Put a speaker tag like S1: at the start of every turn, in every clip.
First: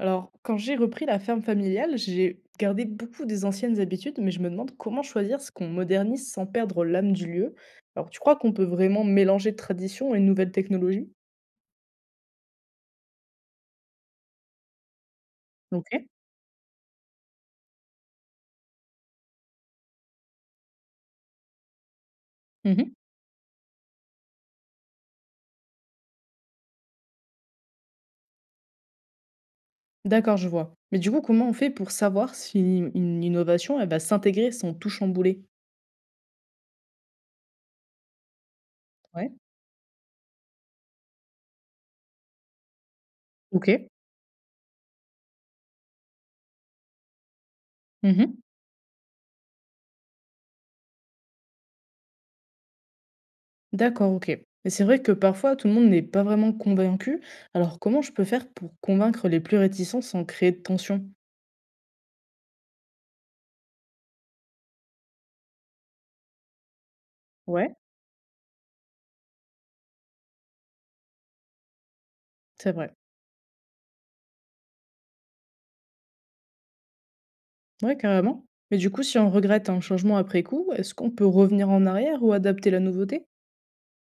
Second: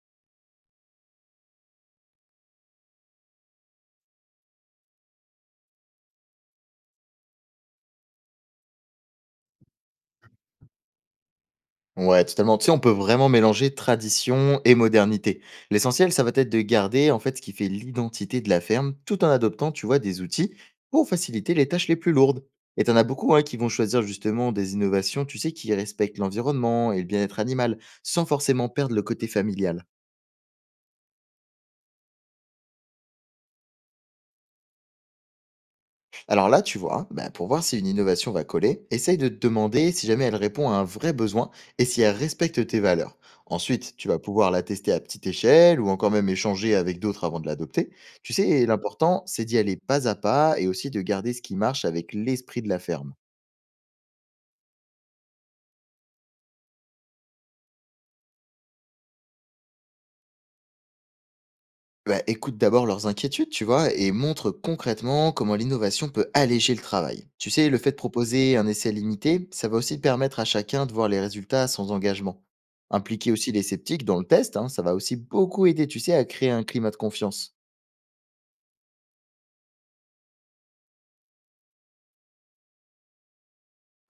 S1: Alors, quand j'ai repris la ferme familiale, j'ai gardé beaucoup des anciennes habitudes, mais je me demande comment choisir ce qu'on modernise sans perdre l'âme du lieu. Alors, tu crois qu'on peut vraiment mélanger tradition et nouvelles technologies?
S2: Ouais, totalement. Tu sais, on peut vraiment mélanger tradition et modernité.
S1: Ok.
S2: L'essentiel, ça va être de garder en fait ce qui fait l'identité de la ferme, tout en adoptant, tu vois, des outils pour faciliter les tâches les plus lourdes. Et
S1: Mhm.
S2: t'en as beaucoup hein, qui vont choisir justement des innovations, tu sais, qui respectent l'environnement et le bien-être animal, sans forcément perdre le côté familial.
S1: D'accord, je vois. Mais du coup, comment on fait pour savoir si une innovation, elle va s'intégrer sans tout chambouler?
S2: Alors là, tu vois, bah, pour voir si une innovation va coller, essaye de
S1: Ouais.
S2: te demander si jamais elle répond à un vrai besoin et si elle respecte tes valeurs.
S1: Ok.
S2: Ensuite, tu vas pouvoir la tester à petite échelle ou encore même échanger avec d'autres avant de l'adopter. Tu
S1: Mhm.
S2: sais, l'important, c'est d'y aller pas à pas et aussi de garder ce qui marche avec l'esprit de la ferme.
S1: D'accord, ok. Mais c'est vrai que parfois, tout le monde n'est pas vraiment convaincu. Alors, comment je peux faire pour convaincre les plus réticents sans créer de tension?
S2: Bah, écoute d'abord leurs inquiétudes, tu vois, et montre concrètement comment l'innovation peut alléger le travail. Tu sais,
S1: Ouais.
S2: le fait de proposer un essai limité, ça va aussi permettre à chacun de voir les résultats sans engagement.
S1: C'est vrai.
S2: Impliquer aussi les sceptiques dans le test, hein, ça va aussi beaucoup aider, tu sais, à créer un climat de confiance.
S1: Ouais, carrément. Mais du coup, si on regrette un changement après coup, est-ce qu'on peut revenir en arrière ou adapter la nouveauté?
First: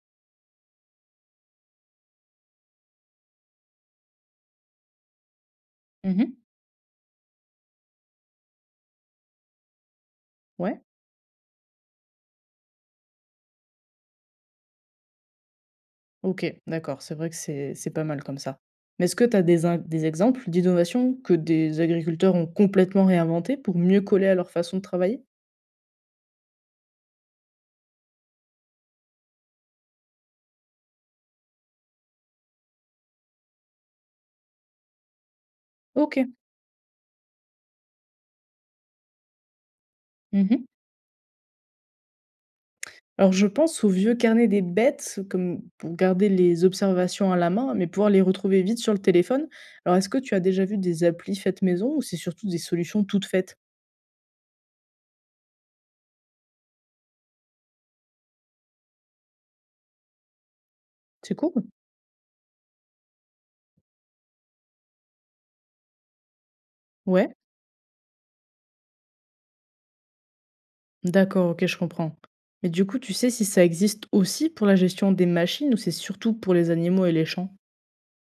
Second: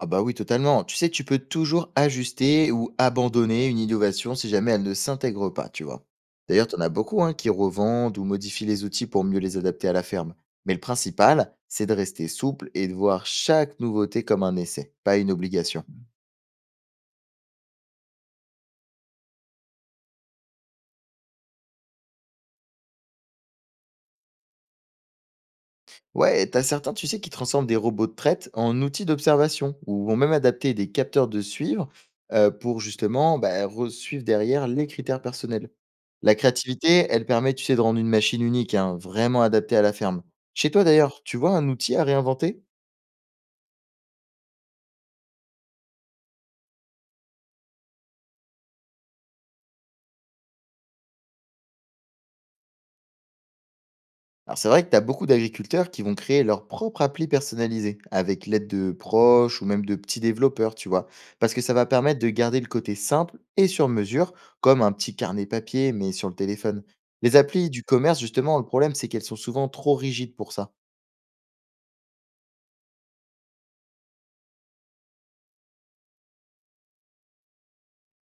S2: Ah bah oui, totalement. Tu sais, tu peux toujours ajuster ou abandonner une innovation si jamais elle ne s'intègre pas, tu vois.
S1: Mhm.
S2: D'ailleurs, tu en as beaucoup hein, qui revendent ou modifient les outils pour mieux les adapter à la ferme. Mais le
S1: Ouais,
S2: principal, c'est de rester souple et de voir chaque nouveauté comme un essai, pas une obligation.
S1: ok, d'accord, c'est vrai que c'est pas mal comme ça. Mais est-ce que tu as des, des exemples d'innovations que des agriculteurs ont complètement réinventées pour mieux coller à leur façon de travailler?
S2: Ouais, t'as certains, tu sais, qui transforment des robots de traite en outils d'observation ou vont même adapter des capteurs de suivre pour justement bah, suivre derrière les critères personnels.
S1: Ok.
S2: La créativité, elle permet, tu sais, de rendre une machine unique, hein, vraiment adaptée à la ferme.
S1: Mhm.
S2: Chez toi d'ailleurs, tu vois un outil à réinventer.
S1: Alors je pense aux vieux carnets des bêtes, comme pour garder les observations à la main, mais pouvoir les retrouver vite sur le téléphone. Alors est-ce que tu as déjà vu des applis faites maison ou c'est surtout des solutions toutes faites?
S2: Alors c'est vrai que tu as beaucoup d'agriculteurs qui vont créer leur propre appli personnalisée, avec l'aide de proches ou même de petits développeurs, tu vois.
S1: C'est
S2: Parce que
S1: cool.
S2: ça va permettre de garder le côté simple et sur mesure, comme un petit carnet papier, mais sur le téléphone.
S1: Ouais.
S2: Les applis du commerce, justement, le problème, c'est qu'elles sont souvent trop rigides pour ça.
S1: D'accord, OK, je comprends. Mais du coup, tu sais si ça existe aussi pour la gestion des machines ou c'est surtout pour les animaux et les champs?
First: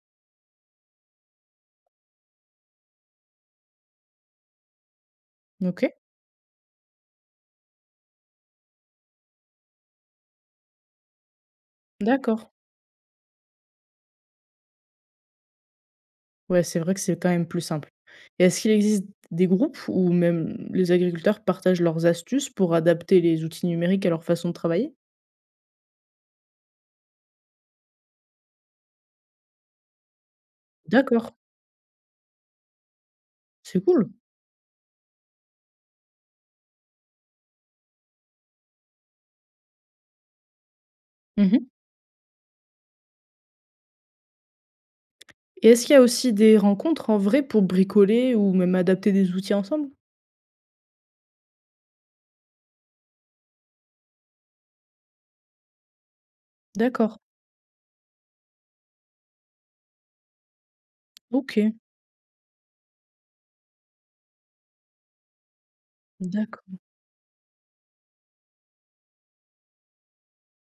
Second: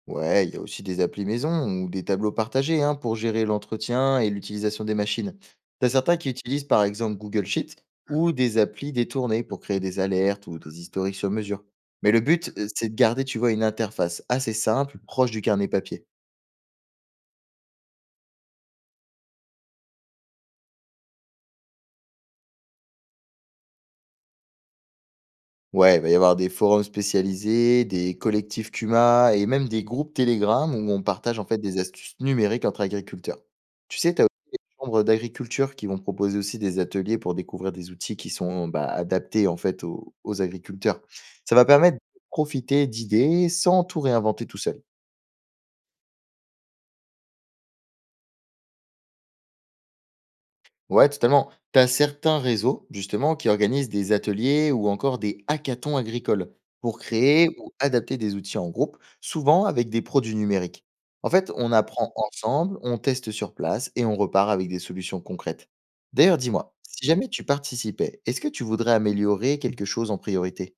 S2: Ouais, il y a aussi des applis maison ou des tableaux partagés hein, pour gérer l'entretien et l'utilisation des machines. T'as
S1: OK,
S2: certains qui utilisent par exemple Google Sheet ou des applis détournées pour créer des alertes ou des historiques sur mesure. Mais le
S1: d'accord.
S2: but, c'est de garder, tu vois, une interface assez simple, proche du carnet papier.
S1: Ouais, c'est vrai que c'est quand même plus simple. Et est-ce qu'il existe des groupes où même les agriculteurs partagent leurs astuces pour adapter les outils numériques à leur façon de travailler?
S2: Ouais, il va y avoir des forums spécialisés, des collectifs CUMA et même des groupes Telegram où on
S1: D'accord,
S2: partage en fait des astuces numériques entre agriculteurs.
S1: c'est
S2: Tu
S1: cool.
S2: sais, tu as aussi les chambres d'agriculture qui vont proposer aussi des ateliers pour découvrir des outils qui sont bah, adaptés en fait aux, aux agriculteurs. Ça va
S1: Mhm.
S2: permettre de profiter d'idées sans tout réinventer tout seul.
S1: Et est-ce qu'il y a aussi des rencontres en vrai pour bricoler ou même adapter des outils ensemble?
S2: Ouais, totalement. Tu as certains réseaux, justement, qui organisent des ateliers ou encore des hackathons agricoles pour
S1: D'accord,
S2: créer ou adapter des outils en groupe, souvent avec des produits numériques. En fait, on
S1: OK,
S2: apprend ensemble, on teste sur place et on repart avec des solutions concrètes. D'ailleurs,
S1: d'accord.
S2: dis-moi, si jamais tu participais, est-ce que tu voudrais améliorer quelque chose en priorité?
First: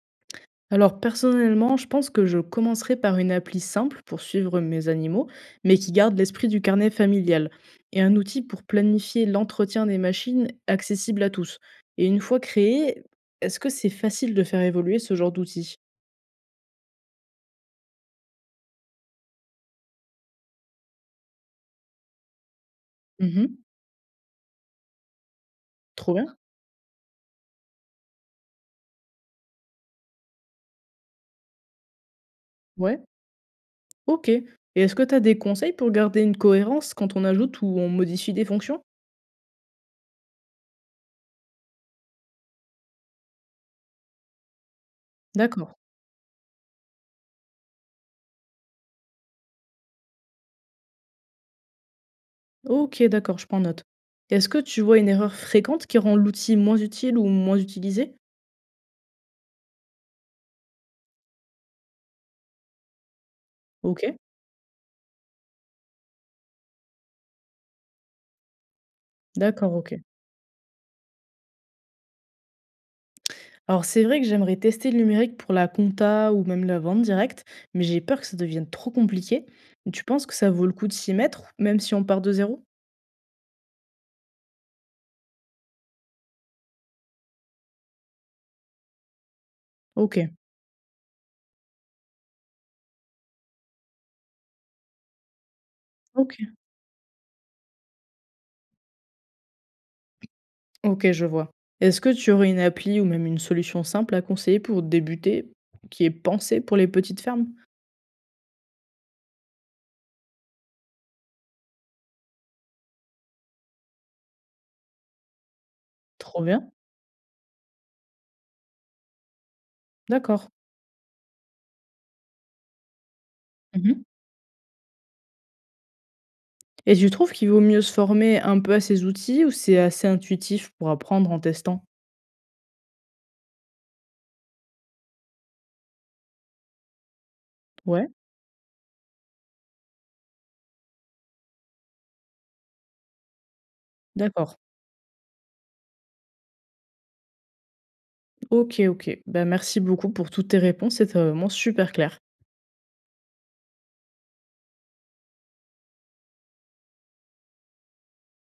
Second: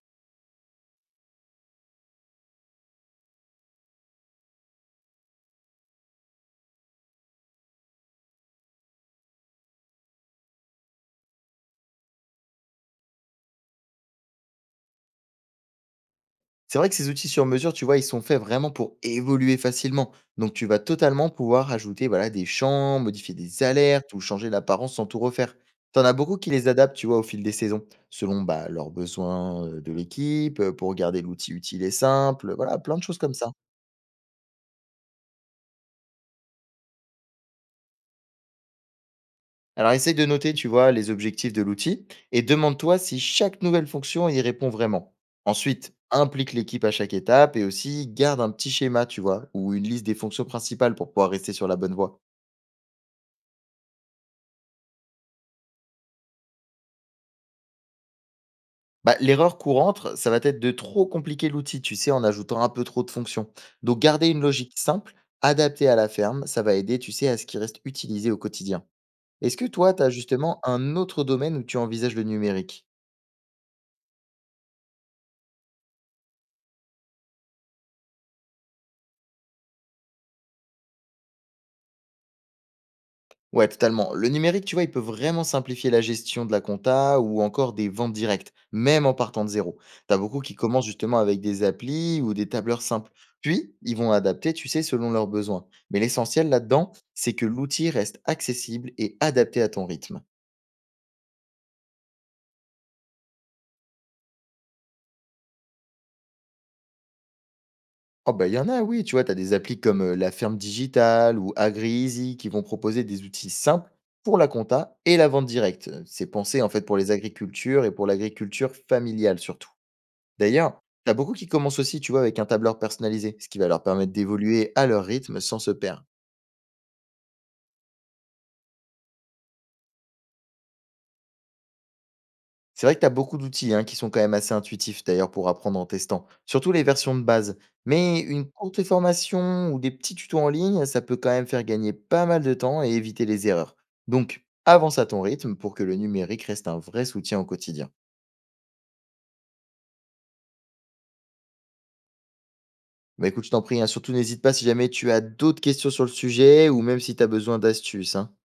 S1: Alors personnellement, je pense que je commencerai par une appli simple pour suivre mes animaux, mais qui garde l'esprit du carnet familial, et un outil pour planifier l'entretien des machines accessible à tous. Et une fois créé, est-ce que c'est facile de faire évoluer ce genre d'outil?
S2: C'est vrai que ces outils sur mesure, tu vois, ils sont faits vraiment pour évoluer facilement. Donc, tu vas totalement pouvoir ajouter voilà, des champs, modifier des
S1: Mhm.
S2: alertes ou changer l'apparence sans tout refaire. T'en as
S1: Trop
S2: beaucoup
S1: bien.
S2: qui les adaptent, tu vois, au fil des saisons, selon bah, leurs besoins de l'équipe, pour garder l'outil utile et simple, voilà, plein
S1: Ouais.
S2: de choses comme ça.
S1: Ok. Et est-ce que tu as des conseils pour garder une cohérence quand on ajoute ou on modifie des fonctions?
S2: Alors, essaye de noter, tu vois, les objectifs de l'outil et demande-toi si chaque nouvelle fonction y répond vraiment.
S1: D'accord.
S2: Ensuite, implique l'équipe à chaque étape et aussi garde un petit schéma, tu vois, ou une liste des fonctions principales pour pouvoir rester sur la bonne voie.
S1: Ok, d'accord, je prends note. Est-ce que tu vois une erreur fréquente qui rend l'outil moins utile ou moins utilisé?
S2: Bah, l'erreur courante, ça va être de trop compliquer l'outil, tu sais, en ajoutant un peu trop de fonctions. Donc,
S1: Ok.
S2: garder une logique simple, adaptée à la ferme, ça va aider, tu sais, à ce qui reste utilisé au quotidien. Est-ce que
S1: D'accord,
S2: toi,
S1: ok.
S2: tu as justement un autre domaine où tu envisages le numérique?
S1: Alors c'est vrai que j'aimerais tester le numérique pour la compta ou même la vente directe, mais j'ai peur que ça devienne trop compliqué. Tu penses que ça vaut le coup de s'y mettre, même si on part de zéro?
S2: Ouais, totalement. Le numérique, tu vois, il peut vraiment simplifier la gestion de la compta ou encore des ventes directes, même en partant de zéro. T'as
S1: Ok,
S2: beaucoup qui commencent justement avec des applis ou des tableurs simples. Puis, ils vont adapter, tu sais, selon leurs besoins. Mais
S1: ok,
S2: l'essentiel là-dedans, c'est que l'outil reste accessible et adapté à ton rythme.
S1: ok, je vois. Est-ce que tu aurais une appli ou même une solution simple à conseiller pour débuter, qui est pensée pour les petites fermes?
S2: Oh bah il y en a, oui, tu vois, t'as des applis comme La Ferme Digitale ou AgriEasy qui vont proposer des outils simples pour la compta et la vente directe. C'est
S1: Trop
S2: pensé en
S1: bien,
S2: fait pour les agricultures et pour l'agriculture familiale surtout.
S1: d'accord.
S2: D'ailleurs, t'as beaucoup qui commencent aussi, tu vois, avec un tableur personnalisé, ce qui va leur
S1: Mhm.
S2: permettre d'évoluer à leur rythme sans se perdre.
S1: Et tu trouves qu'il vaut mieux se former un peu à ces outils ou c'est assez intuitif pour apprendre en testant?
S2: C'est vrai que t'as beaucoup d'outils hein, qui sont quand même assez intuitifs d'ailleurs pour apprendre en testant, surtout les versions de base.
S1: Ouais,
S2: Mais une courte formation ou des petits tutos en ligne, ça peut quand même faire gagner pas mal de temps et éviter les erreurs. Donc,
S1: d'accord.
S2: avance à ton rythme pour que le numérique reste un vrai soutien au quotidien.
S1: Ok, ok. Bah, merci beaucoup pour toutes tes réponses, c'est vraiment super clair.
S2: Bah écoute, je t'en prie, hein, surtout n'hésite pas si jamais tu as d'autres questions sur le sujet ou même si tu as besoin d'astuces, hein.